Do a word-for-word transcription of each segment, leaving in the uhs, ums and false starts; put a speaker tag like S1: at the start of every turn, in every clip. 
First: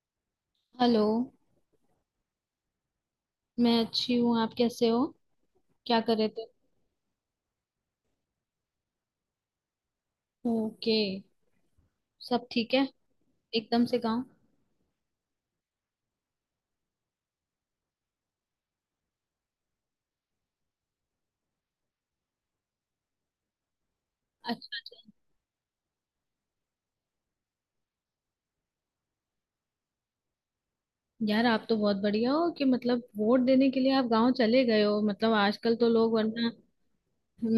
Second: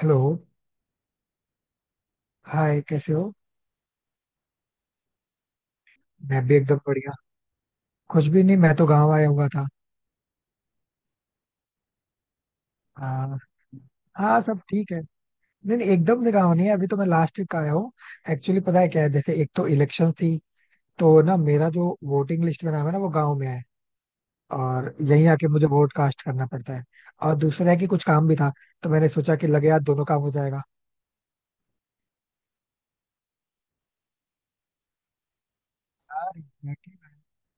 S1: Hello.
S2: Hello.
S1: Hi, कैसे हो?
S2: मैं अच्छी हूँ। आप कैसे हो? क्या कर रहे
S1: मैं
S2: थे?
S1: भी एकदम बढ़िया। कुछ भी नहीं, मैं तो गांव आया हुआ था।
S2: ओके। सब ठीक है।
S1: हाँ।
S2: एकदम से गांव?
S1: हाँ, सब ठीक है। नहीं नहीं, एकदम से गांव नहीं है, अभी तो मैं लास्ट वीक आया हूँ। एक्चुअली, पता है क्या है, जैसे एक तो इलेक्शन थी, तो ना मेरा जो वोटिंग लिस्ट में नाम है ना, वो गांव में है, और
S2: अच्छा।
S1: यहीं आके मुझे वोट कास्ट करना पड़ता है। और दूसरा है कि कुछ काम भी था, तो मैंने सोचा कि लगे यार, दोनों काम हो जाएगा।
S2: यार आप तो बहुत बढ़िया हो कि मतलब वोट देने के लिए आप गांव चले गए हो। मतलब आजकल तो लोग
S1: यार,
S2: वरना
S1: exactly।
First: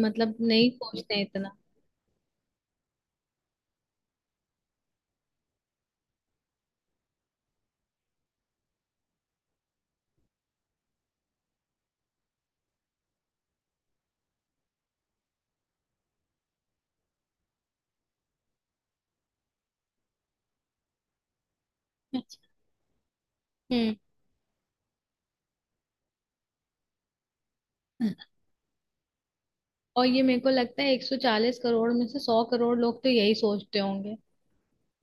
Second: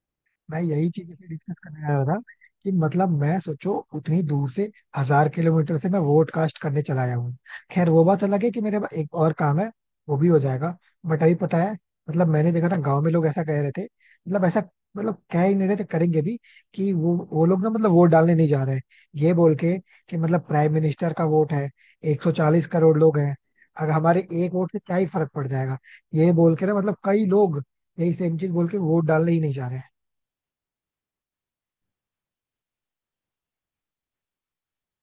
S2: मतलब
S1: मैं
S2: नहीं
S1: यही चीज
S2: सोचते
S1: इसे
S2: इतना।
S1: डिस्कस करने जा रहा था कि मतलब मैं, सोचो, उतनी दूर से, हजार किलोमीटर से मैं वोट कास्ट करने चला आया हूँ। खैर वो बात अलग है कि मेरे पास एक और काम है, वो भी हो जाएगा। बट अभी पता है, मतलब मैंने देखा ना, गांव में लोग ऐसा कह रहे थे, मतलब ऐसा, मतलब कह ही नहीं रहे थे, करेंगे भी, कि वो वो लोग ना, मतलब वोट डालने नहीं जा रहे हैं, ये बोल के कि मतलब प्राइम मिनिस्टर का वोट है,
S2: अच्छा।
S1: एक सौ चालीस करोड़ लोग हैं, अगर
S2: हम्म।
S1: हमारे एक वोट से क्या ही फर्क पड़ जाएगा। ये बोल के ना, मतलब कई लोग यही सेम चीज बोल के वोट डालने ही नहीं जा रहे।
S2: और ये मेरे को लगता है एक सौ चालीस करोड़ में से एक सौ करोड़ लोग तो यही सोचते होंगे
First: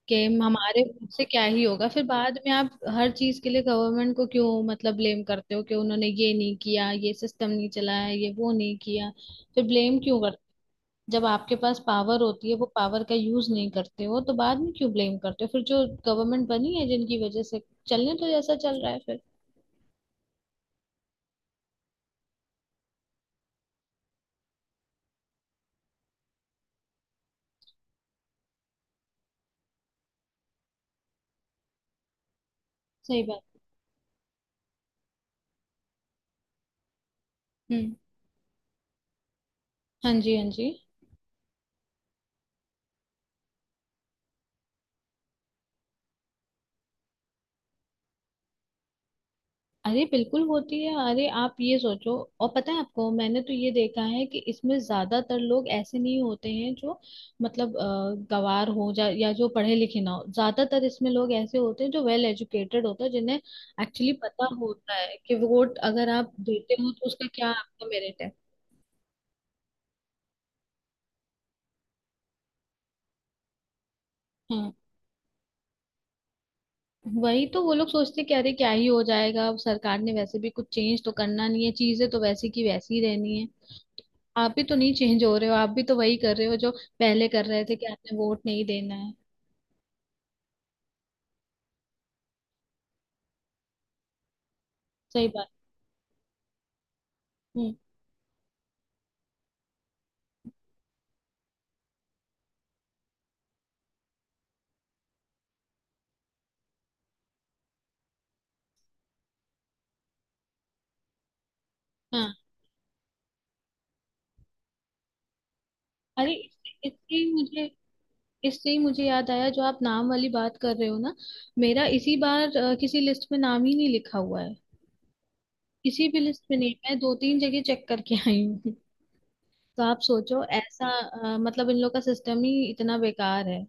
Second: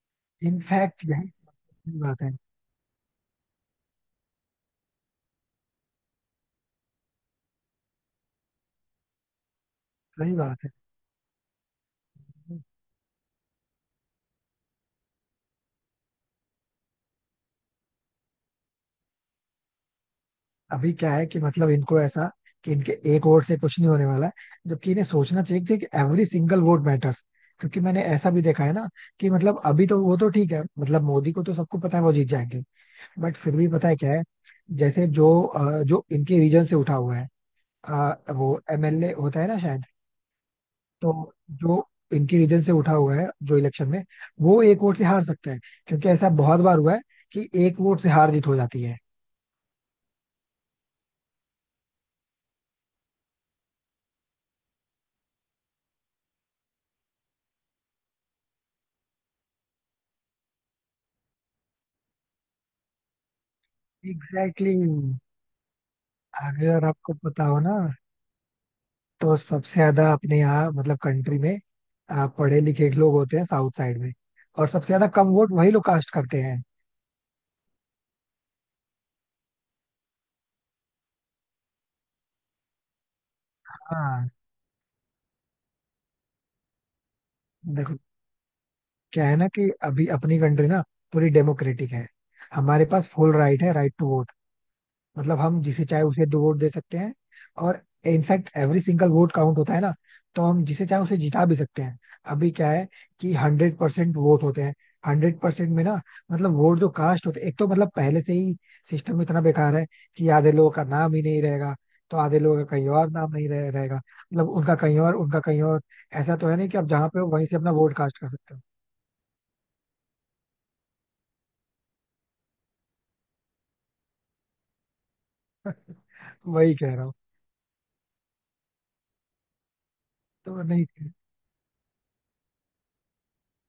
S2: कि हमारे
S1: इनफैक्ट
S2: खुद
S1: यार,
S2: से क्या ही होगा।
S1: सही
S2: फिर
S1: बात है।
S2: बाद में आप हर चीज के लिए गवर्नमेंट को क्यों मतलब ब्लेम करते हो कि उन्होंने ये नहीं किया, ये सिस्टम नहीं चलाया, ये वो नहीं किया। फिर ब्लेम क्यों
S1: सही
S2: करते।
S1: बात है।
S2: जब आपके पास पावर होती है वो पावर का यूज नहीं करते हो तो बाद में क्यों ब्लेम करते हो? फिर जो गवर्नमेंट बनी है जिनकी वजह से चलने तो जैसा चल रहा है फिर।
S1: अभी क्या है कि मतलब इनको ऐसा, कि इनके एक वोट से कुछ नहीं होने वाला है, जबकि इन्हें सोचना चाहिए कि एवरी सिंगल वोट मैटर्स। क्योंकि मैंने ऐसा भी देखा है ना, कि मतलब अभी तो वो तो ठीक है, मतलब मोदी को तो सबको पता है वो जीत जाएंगे,
S2: सही
S1: बट
S2: बात।
S1: फिर भी पता है क्या है, जैसे जो अ, जो इनके रीजन से उठा हुआ है,
S2: हम्म।
S1: अ, वो एमएलए होता है ना शायद,
S2: हाँ जी, हाँ जी।
S1: तो जो इनके रीजन से उठा हुआ है जो इलेक्शन में, वो एक वोट से हार सकता है, क्योंकि ऐसा बहुत बार हुआ है कि एक वोट से हार जीत हो जाती है।
S2: अरे बिल्कुल होती है। अरे आप ये सोचो। और पता है आपको, मैंने तो ये देखा है कि इसमें ज्यादातर लोग ऐसे नहीं होते हैं जो मतलब अ, गवार हो जा या जो पढ़े लिखे ना हो। ज्यादातर इसमें लोग ऐसे होते हैं जो वेल एजुकेटेड होते हैं जिन्हें एक्चुअली पता
S1: एग्जैक्टली
S2: होता है
S1: exactly।
S2: कि वोट अगर आप देते
S1: अगर
S2: हो तो
S1: आपको
S2: उसका
S1: पता
S2: क्या
S1: हो ना,
S2: आपका मेरिट है।
S1: तो सबसे ज्यादा अपने यहाँ मतलब कंट्री में आ, पढ़े लिखे लोग होते हैं साउथ साइड में, और
S2: हाँ,
S1: सबसे ज्यादा कम वोट वही लोग कास्ट करते हैं।
S2: वही तो, वो लोग सोचते कि अरे क्या ही हो जाएगा, अब सरकार ने वैसे भी कुछ चेंज तो करना नहीं है, चीजें तो वैसी की वैसी ही रहनी है।
S1: हाँ।
S2: आप भी तो नहीं चेंज हो रहे हो, आप भी तो वही कर रहे हो जो पहले कर रहे थे कि
S1: देखो,
S2: आपने वोट नहीं देना है।
S1: क्या है ना कि अभी अपनी कंट्री ना पूरी डेमोक्रेटिक है, हमारे पास फुल राइट है, राइट टू वोट।
S2: सही
S1: मतलब
S2: बात।
S1: हम जिसे चाहे उसे दो वोट दे सकते हैं,
S2: हम्म।
S1: और in fact every single vote count होता है ना, तो हम जिसे चाहे उसे जिता भी सकते हैं। अभी क्या है कि हंड्रेड परसेंट वोट होते हैं। हंड्रेड परसेंट में ना, मतलब वोट जो कास्ट होते हैं, एक तो मतलब पहले से ही सिस्टम इतना बेकार है कि आधे लोगों का नाम ही नहीं रहेगा, तो
S2: हाँ।
S1: आधे लोगों का कहीं और नाम नहीं रहे, रहेगा, मतलब उनका कहीं और, उनका कहीं और।
S2: अरे
S1: ऐसा तो है नहीं कि आप
S2: इससे
S1: जहाँ
S2: इससे
S1: पे
S2: ही
S1: हो वहीं से
S2: मुझे
S1: अपना वोट कास्ट कर सकते हो।
S2: इससे ही मुझे याद आया जो आप नाम वाली बात कर रहे हो ना। मेरा इसी बार अ, किसी लिस्ट में नाम ही नहीं लिखा हुआ है। किसी भी लिस्ट में नहीं।
S1: वही कह
S2: मैं
S1: रहा हूँ।
S2: दो तीन जगह चेक करके आई हूँ। तो आप सोचो
S1: तो नहीं।
S2: ऐसा, अ, मतलब इन लोग का सिस्टम ही इतना बेकार है।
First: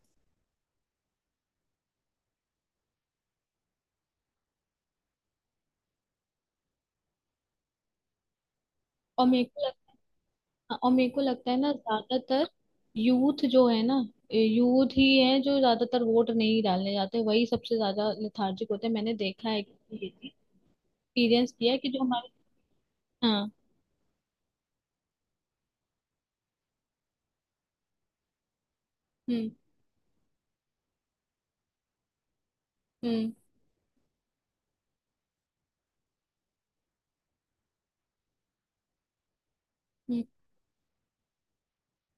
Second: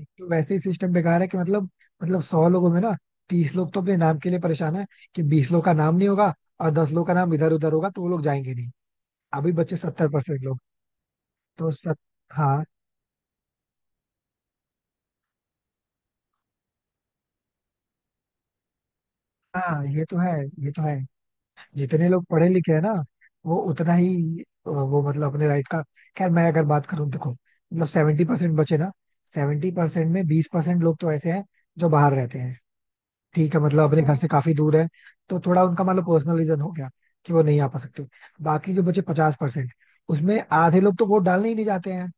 S1: एक तो वैसे ही सिस्टम बेकार है कि मतलब, मतलब सौ लोगों में ना, तीस लोग तो अपने नाम के लिए परेशान है कि बीस लोग का नाम नहीं होगा और दस लोग का नाम इधर उधर होगा, तो वो लोग जाएंगे नहीं।
S2: और मेरे
S1: अभी
S2: को
S1: बच्चे सत्तर परसेंट लोग।
S2: हाँ, और मेरे को लगता है
S1: तो
S2: ना
S1: सत
S2: ज्यादातर
S1: हाँ।
S2: यूथ जो है ना, यूथ ही है जो ज्यादातर वोट नहीं डालने जाते, वही सबसे ज्यादा लेथार्जिक होते हैं। मैंने देखा है,
S1: हाँ, ये तो है।
S2: एक्सपीरियंस
S1: ये तो है।
S2: किया है कि जो
S1: जितने लोग
S2: हमारे।
S1: पढ़े लिखे हैं ना,
S2: हाँ।
S1: वो उतना ही, अ, वो मतलब अपने राइट का। खैर मैं अगर बात करूँ, देखो मतलब सेवेंटी परसेंट बचे ना।
S2: हम्म।
S1: सेवेंटी परसेंट में बीस परसेंट लोग तो ऐसे हैं जो बाहर रहते हैं,
S2: हम्म।
S1: ठीक है, मतलब अपने घर से काफी दूर है, तो थोड़ा उनका मतलब पर्सनल रीजन हो गया कि वो नहीं आ पा सकते। बाकी जो बचे पचास परसेंट,
S2: हम्म।
S1: उसमें आधे लोग तो वोट डालने ही नहीं जाते हैं।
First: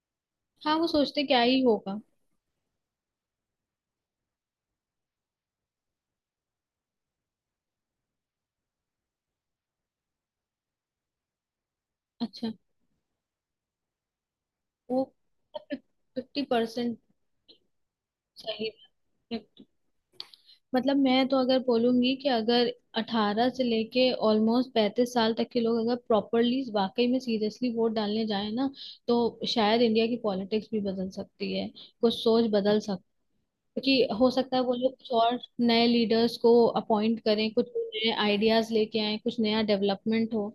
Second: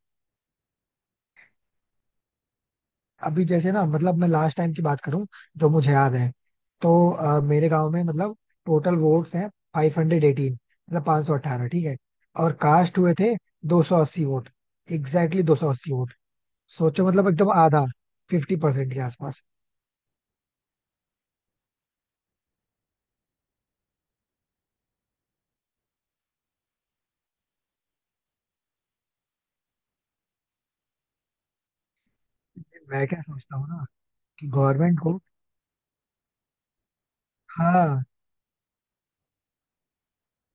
S2: हाँ, वो सोचते क्या ही होगा।
S1: अभी जैसे ना, मतलब मैं लास्ट टाइम की बात करूं, जो मुझे याद है, तो अ, मेरे गांव में मतलब टोटल वोट्स हैं फाइव हंड्रेड एटीन, मतलब पाँच सौ अठारह, ठीक है।
S2: अच्छा।
S1: और कास्ट हुए थे दो सौ अस्सी वोट।
S2: वो
S1: एग्जैक्टली दो सौ अस्सी वोट।
S2: Fifty percent.
S1: सोचो, मतलब एकदम आधा, फिफ्टी
S2: सही
S1: परसेंट के
S2: है।
S1: आसपास।
S2: मतलब मैं तो अगर बोलूंगी कि अगर अठारह से लेके ऑलमोस्ट पैंतीस साल तक के लोग अगर प्रॉपरली वाकई में सीरियसली वोट डालने जाए ना, तो शायद इंडिया की पॉलिटिक्स भी बदल सकती है, कुछ सोच बदल
S1: मैं क्या
S2: सकती
S1: सोचता हूँ ना,
S2: कि हो
S1: कि
S2: सकता है वो लोग
S1: गवर्नमेंट
S2: कुछ
S1: को।
S2: और नए लीडर्स को अपॉइंट करें, कुछ
S1: हाँ,
S2: नए आइडियाज लेके आए, कुछ नया डेवलपमेंट हो।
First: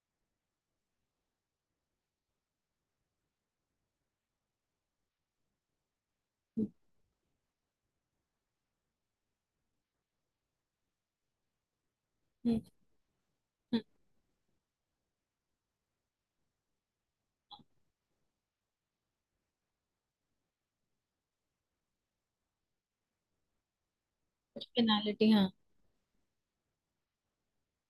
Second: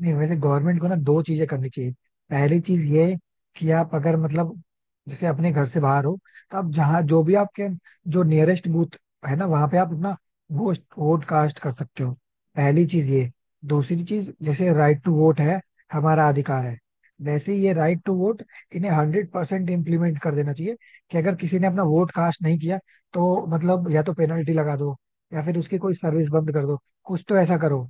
S1: नहीं वैसे गवर्नमेंट को ना दो चीजें करनी चाहिए। पहली चीज ये, कि आप अगर मतलब जैसे अपने घर से बाहर हो, तो आप जहाँ, जो भी आपके जो नियरेस्ट बूथ है ना, वहां पे आप अपना वोट वोट कास्ट कर सकते हो।
S2: हम्म।
S1: पहली चीज ये।
S2: हम्म।
S1: दूसरी चीज, जैसे राइट टू वोट है, हमारा अधिकार है, वैसे ही ये राइट टू वोट इन्हें हंड्रेड परसेंट इम्प्लीमेंट कर देना चाहिए, कि अगर किसी ने अपना वोट कास्ट नहीं किया तो मतलब या तो पेनल्टी
S2: कुछ
S1: लगा दो,
S2: पेनालिटी।
S1: या
S2: हाँ।
S1: फिर उसकी कोई सर्विस बंद कर दो, कुछ तो ऐसा करो।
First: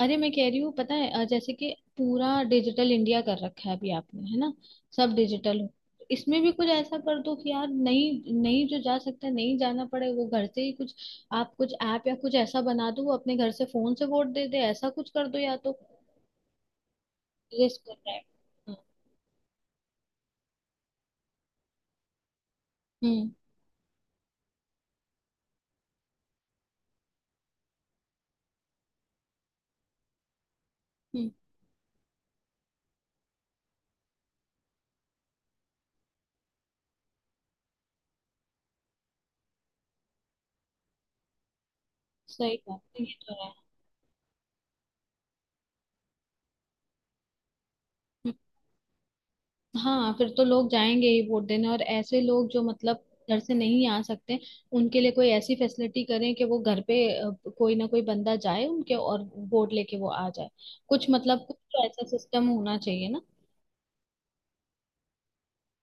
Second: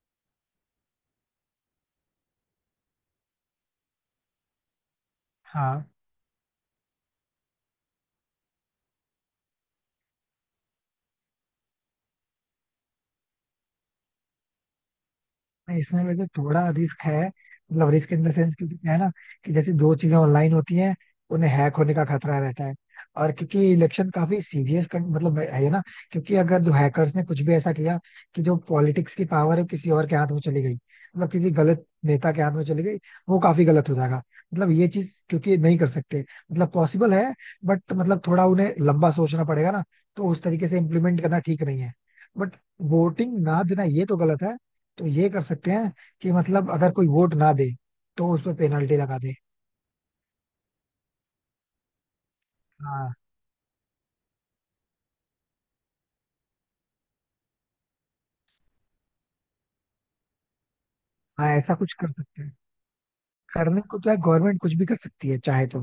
S2: अरे मैं कह रही हूँ, पता है अ, जैसे कि पूरा डिजिटल इंडिया कर रखा है अभी आपने, है ना? सब डिजिटल हो।
S1: हाँ,
S2: इसमें भी कुछ ऐसा कर दो कि यार नहीं नहीं, जो जा सकता है, नहीं जाना पड़े वो घर से ही कुछ। आप कुछ ऐप या कुछ ऐसा बना दो, वो अपने घर से फोन से वोट दे दे, ऐसा कुछ कर दो या तो।
S1: नहीं, इसमें वैसे थोड़ा रिस्क है,
S2: रिस्क
S1: मतलब
S2: कर
S1: रिस्क
S2: रहा है।
S1: इन द सेंस, क्योंकि क्या है ना, कि जैसे दो चीजें ऑनलाइन होती हैं, उन्हें हैक होने का खतरा रहता है।
S2: हम्म।
S1: और क्योंकि इलेक्शन काफी सीरियस, मतलब, है ना, क्योंकि अगर जो हैकर्स ने कुछ भी ऐसा किया कि जो पॉलिटिक्स की पावर है वो किसी और के हाथ में चली गई,
S2: हम्म।
S1: मतलब किसी गलत नेता के हाथ में चली गई, वो काफी गलत हो जाएगा। मतलब ये चीज क्योंकि नहीं कर सकते, मतलब पॉसिबल है, बट मतलब थोड़ा उन्हें लंबा सोचना पड़ेगा ना, तो उस तरीके से इम्प्लीमेंट करना ठीक नहीं है।
S2: सही
S1: बट
S2: बात है, ये तो
S1: वोटिंग
S2: है।
S1: ना देना, ये तो गलत है। तो ये कर सकते हैं कि मतलब अगर कोई वोट ना दे, तो उस पर पेनल्टी लगा दे।
S2: हाँ, फिर तो लोग जाएंगे ही वोट देने। और ऐसे लोग जो मतलब
S1: हाँ
S2: घर से नहीं आ सकते, उनके लिए कोई ऐसी फैसिलिटी करें कि वो घर पे, अ, कोई ना कोई बंदा जाए उनके, और वोट लेके वो आ जाए। कुछ मतलब
S1: हाँ,
S2: कुछ
S1: ऐसा
S2: तो
S1: कुछ
S2: ऐसा
S1: कर सकते
S2: सिस्टम
S1: हैं।
S2: होना चाहिए ना।
S1: करने को तो है, गवर्नमेंट कुछ भी कर सकती है चाहे तो,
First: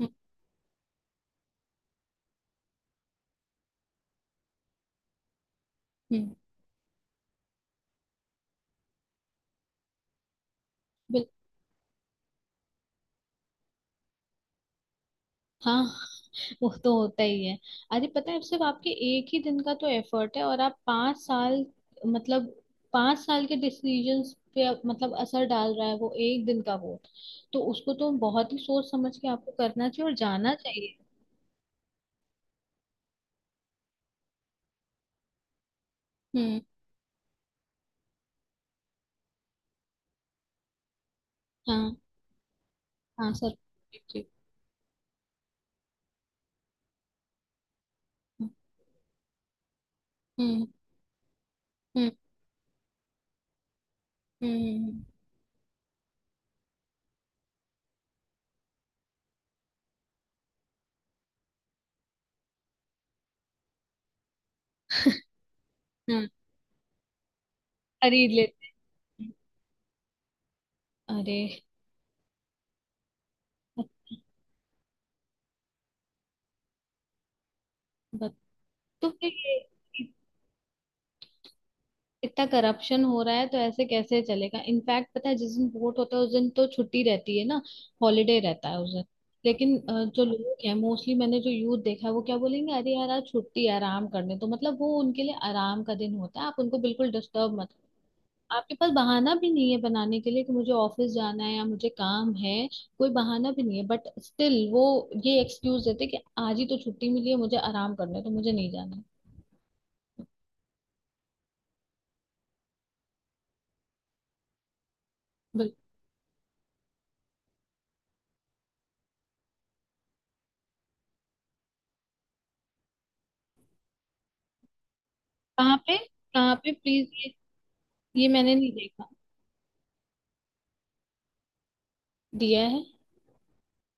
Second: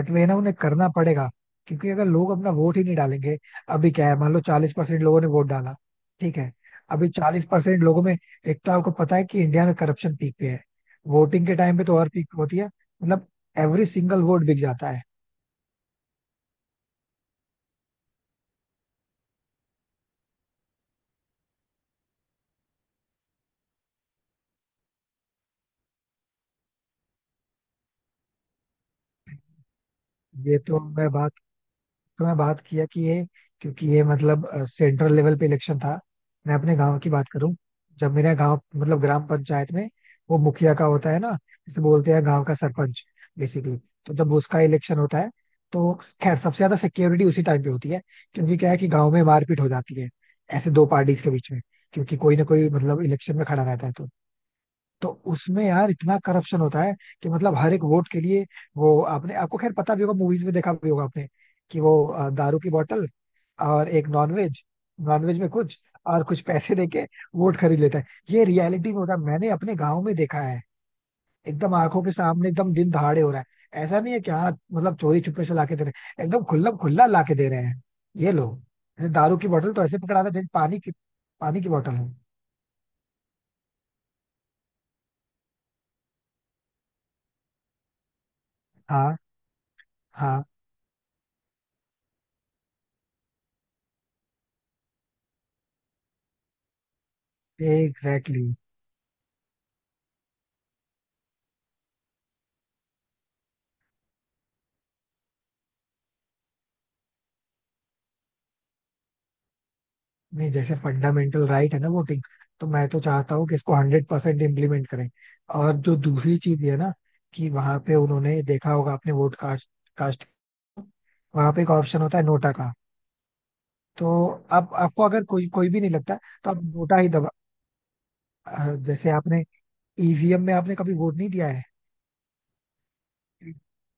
S2: हम्म।
S1: वे ना, उन्हें करना पड़ेगा। क्योंकि अगर लोग अपना वोट ही नहीं डालेंगे। अभी क्या है, मान लो चालीस परसेंट लोगों ने वोट डाला,
S2: हम्म।
S1: ठीक है। अभी चालीस परसेंट लोगों में, एक तो आपको पता है कि इंडिया में करप्शन पीक पे है,
S2: बिल-
S1: वोटिंग के टाइम पे तो और पीक होती है, मतलब एवरी सिंगल वोट बिक जाता है।
S2: हाँ, वो तो होता ही है। अरे पता है, सिर्फ आपके एक ही दिन का तो एफर्ट है और आप पांच साल, मतलब पांच साल के डिसीजंस पे आप- मतलब असर डाल रहा है वो एक दिन का वोट। तो उसको तो बहुत ही सोच समझ के आपको करना चाहिए और जाना
S1: ये तो
S2: चाहिए।
S1: मैं बात तो मैं बात किया कि ये, क्योंकि ये मतलब सेंट्रल लेवल पे इलेक्शन था। मैं
S2: हम्म।
S1: अपने गांव की बात करूं, जब मेरा गांव, मतलब ग्राम पंचायत में, वो मुखिया का होता है ना, जिसे
S2: हाँ,
S1: बोलते हैं गांव का सरपंच,
S2: हाँ सर।
S1: बेसिकली। तो
S2: ठीक।
S1: जब उसका इलेक्शन होता है, तो खैर सबसे ज्यादा सिक्योरिटी उसी टाइम पे होती है,
S2: हम्म।
S1: क्योंकि क्या है कि गांव में मारपीट हो जाती है,
S2: हम्म।
S1: ऐसे दो पार्टीज के बीच में,
S2: हम्म।
S1: क्योंकि कोई ना कोई मतलब इलेक्शन में खड़ा रहता है। तो
S2: हम्म।
S1: तो उसमें यार इतना करप्शन होता है कि मतलब हर एक वोट के लिए, वो आपने, आपको खैर पता भी होगा, मूवीज में देखा भी होगा आपने, कि वो अ, दारू की बोतल और एक नॉनवेज, नॉनवेज में कुछ,
S2: हम्म।
S1: और
S2: हाँ,
S1: कुछ पैसे देके वोट खरीद लेता है।
S2: खरीद
S1: ये
S2: लेते
S1: रियलिटी में होता है,
S2: हैं।
S1: मैंने अपने गांव में देखा है,
S2: अरे
S1: एकदम आंखों के सामने, एकदम दिन दहाड़े हो रहा है। ऐसा नहीं है कि हाँ मतलब चोरी छुपे से लाके दे रहे हैं, एकदम खुला खुला लाके दे रहे हैं ये
S2: बत,
S1: लोग।
S2: तो
S1: जैसे
S2: फिर
S1: दारू की
S2: ये
S1: बोतल तो ऐसे पकड़ा था जैसे पानी की, पानी की बोतल हो।
S2: इतना करप्शन हो रहा है, तो ऐसे कैसे चलेगा? इनफैक्ट पता है, जिस दिन वोट होता है उस दिन तो छुट्टी रहती है ना, हॉलीडे रहता है उस दिन।
S1: हाँ
S2: लेकिन अ, जो
S1: हाँ
S2: लोग हैं मोस्टली, मैंने जो यूथ देखा है, वो क्या बोलेंगे, अरे यार आज छुट्टी है, आराम करने। तो मतलब वो उनके लिए आराम का दिन होता है, आप उनको बिल्कुल डिस्टर्ब मत।
S1: एग्जैक्टली।
S2: आपके पास बहाना भी नहीं है बनाने के लिए कि मुझे ऑफिस जाना है या मुझे काम है। कोई बहाना भी नहीं है, बट स्टिल वो ये एक्सक्यूज देते कि आज ही तो छुट्टी मिली है, मुझे आराम करना है, तो मुझे नहीं जाना है।
S1: नहीं, जैसे फंडामेंटल राइट है ना वोटिंग, तो मैं तो चाहता हूँ कि इसको हंड्रेड परसेंट इम्प्लीमेंट करें। और
S2: बिल्कुल।
S1: जो दूसरी चीज है ना, कि वहां पे, उन्होंने देखा होगा आपने, वोट कास्ट कास्ट, वहां पे एक ऑप्शन होता है नोटा का। तो आप आपको अगर कोई कोई
S2: कहाँ
S1: भी नहीं
S2: पे,
S1: लगता, तो
S2: कहाँ
S1: आप
S2: पे
S1: नोटा ही दबा।
S2: प्लीज? ये मैंने नहीं
S1: अ,
S2: देखा।
S1: जैसे आपने ईवीएम में आपने कभी वोट नहीं दिया है,
S2: दिया है।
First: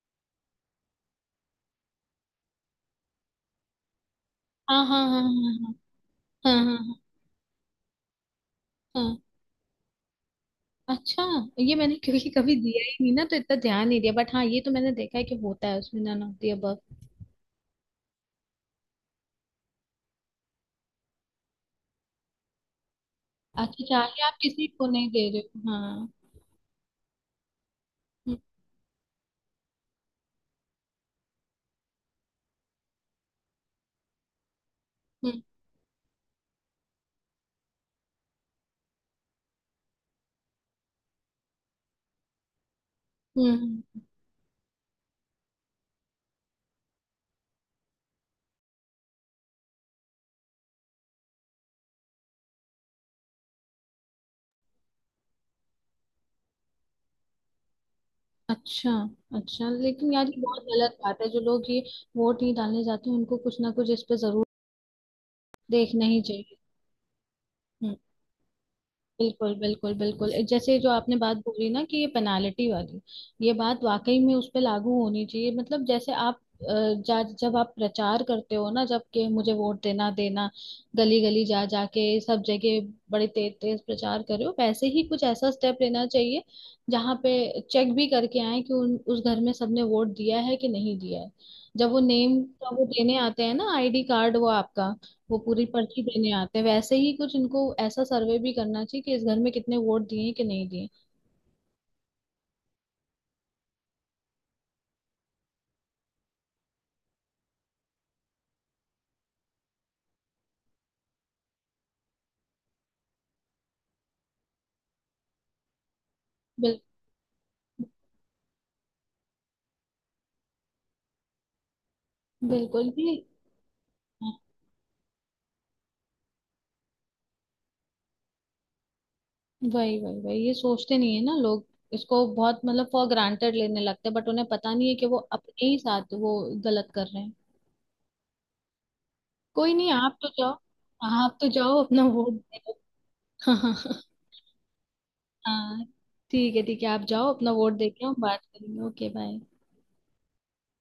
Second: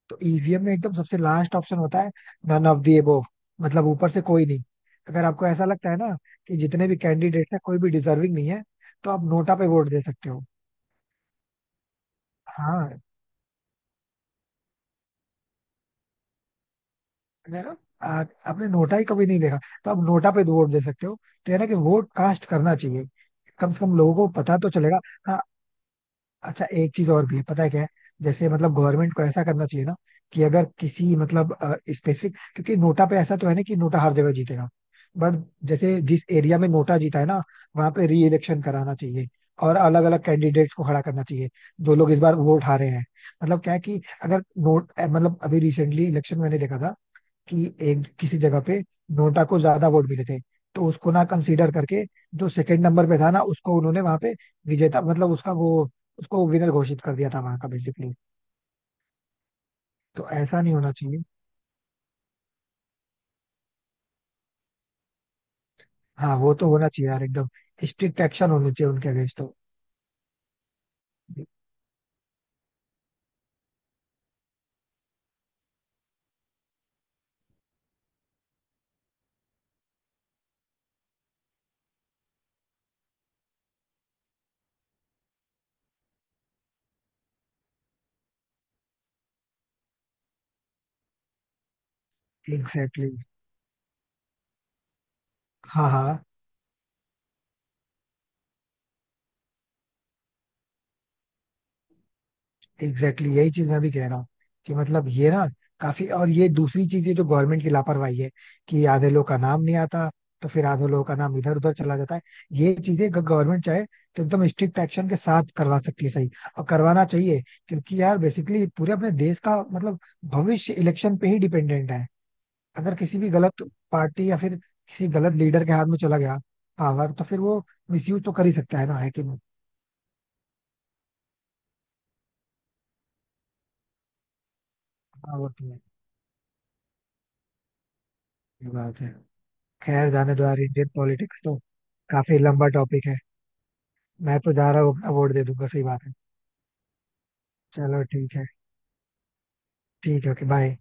S1: तो ईवीएम में एकदम सबसे लास्ट ऑप्शन होता है, नन ऑफ दी एबोव, मतलब ऊपर से कोई नहीं।
S2: हाँ, हाँ,
S1: अगर आपको ऐसा
S2: हाँ,
S1: लगता है ना
S2: हाँ,
S1: कि
S2: हाँ। हाँ, हाँ,
S1: जितने भी
S2: हाँ,
S1: कैंडिडेट है कोई भी डिजर्विंग नहीं है,
S2: हाँ।
S1: तो
S2: हाँ।
S1: आप नोटा पे वोट दे सकते हो।
S2: अच्छा, ये मैंने क्योंकि कभी दिया
S1: हाँ,
S2: ही नहीं ना तो इतना ध्यान नहीं दिया, बट हाँ, ये तो मैंने देखा है कि होता है उसमें, नन ऑफ द अबव।
S1: देखा? आ- आपने नोटा ही कभी नहीं देखा, तो आप नोटा पे वोट दे सकते हो। तो है ना कि वोट कास्ट करना चाहिए, कम से
S2: अच्छा,
S1: कम लोगों
S2: चाहे
S1: को
S2: आप
S1: पता
S2: किसी
S1: तो
S2: को
S1: चलेगा।
S2: नहीं दे रहे
S1: हाँ।
S2: हो। हाँ।
S1: अच्छा, एक चीज और भी है, पता है क्या है,
S2: हम्म।
S1: जैसे मतलब गवर्नमेंट को ऐसा करना चाहिए ना, कि अगर किसी मतलब स्पेसिफिक, क्योंकि नोटा पे ऐसा तो है ना कि नोटा हर जगह जीतेगा,
S2: हम्म।
S1: बट जैसे जिस एरिया में नोटा जीता है ना, वहां पे री इलेक्शन कराना चाहिए, और अलग अलग कैंडिडेट्स को खड़ा करना चाहिए, जो लोग इस बार वोट हारे हैं।
S2: हम्म।
S1: मतलब क्या है
S2: हम्म।
S1: कि अगर नोट अ, मतलब अभी रिसेंटली इलेक्शन मैंने देखा था, कि एक किसी जगह पे नोटा को ज्यादा वोट मिले थे, तो उसको ना कंसीडर करके जो सेकंड नंबर पे था ना, उसको उन्होंने वहां पे विजेता, मतलब उसका वो, उसको विनर घोषित कर दिया था वहां का बेसिकली।
S2: अच्छा। अच्छा लेकिन यार,
S1: तो
S2: ये
S1: ऐसा
S2: बहुत
S1: नहीं होना
S2: गलत बात
S1: चाहिए।
S2: है। जो लोग ये वोट नहीं डालने जाते हैं, उनको कुछ ना कुछ इस पे जरूर देखना ही
S1: हाँ वो
S2: चाहिए।
S1: तो होना चाहिए यार, एकदम स्ट्रिक्ट एक्शन होने चाहिए उनके अगेंस्ट
S2: बिल्कुल,
S1: तो।
S2: बिल्कुल, बिल्कुल। ए, जैसे जो आपने बात बोली ना कि ये पेनाल्टी वाली, ये बात वाकई में उस पे लागू होनी चाहिए। मतलब जैसे आप अ, जा जब आप प्रचार करते हो ना, जब के मुझे वोट देना देना, गली गली जा जाके सब जगह, बड़े तेज तेज प्रचार कर रहे हो, वैसे ही कुछ ऐसा स्टेप लेना चाहिए, जहाँ पे चेक भी करके आए कि उन उस घर में सबने वोट दिया है कि नहीं दिया है। जब वो नेम का वो
S1: एग्जैक्टली
S2: देने
S1: exactly।
S2: आते हैं ना, आईडी कार्ड, वो आपका वो पूरी
S1: हाँ
S2: पर्ची
S1: हाँ
S2: देने आते हैं, वैसे ही कुछ इनको ऐसा सर्वे भी करना चाहिए कि इस घर में कितने वोट दिए कि नहीं दिए।
S1: एग्जैक्टली exactly, यही चीज मैं भी कह रहा हूँ, कि मतलब ये ना काफी, और ये दूसरी चीज, ये जो गवर्नमेंट की लापरवाही है, कि आधे लोग का नाम नहीं आता, तो फिर आधे लोगों का नाम इधर उधर चला जाता है। ये चीजें गवर्नमेंट चाहे तो एकदम स्ट्रिक्ट एक्शन के साथ करवा सकती है, सही, और
S2: बिल,
S1: करवाना चाहिए। क्योंकि यार बेसिकली पूरे अपने देश का मतलब भविष्य इलेक्शन पे ही डिपेंडेंट है।
S2: बिल्कुल
S1: अगर
S2: भी।
S1: किसी भी गलत पार्टी
S2: हाँ,
S1: या फिर किसी गलत लीडर के हाथ में चला गया पावर, तो फिर वो मिसयूज तो कर ही सकता है ना, है कि नहीं।
S2: वही वही वही ये सोचते नहीं है ना लोग। इसको बहुत मतलब फॉर ग्रांटेड लेने लगते हैं, बट उन्हें पता नहीं है कि वो
S1: हाँ, वो
S2: अपने
S1: तो
S2: ही
S1: है।
S2: साथ वो गलत कर रहे हैं।
S1: ये बात है।
S2: कोई नहीं,
S1: खैर
S2: आप तो
S1: जाने दो
S2: जाओ।
S1: यार, इंडियन
S2: आप
S1: पॉलिटिक्स
S2: तो
S1: तो
S2: जाओ अपना वोट
S1: काफी
S2: दे
S1: लंबा टॉपिक है।
S2: दो।
S1: मैं तो जा रहा हूँ, अपना वोट दे दूंगा, सही
S2: हाँ,
S1: बात है।
S2: ठीक है, ठीक है, आप जाओ अपना वोट दे
S1: चलो
S2: के हम
S1: ठीक
S2: बात
S1: है।
S2: करेंगे। Okay bye.
S1: ठीक है, ओके, बाय।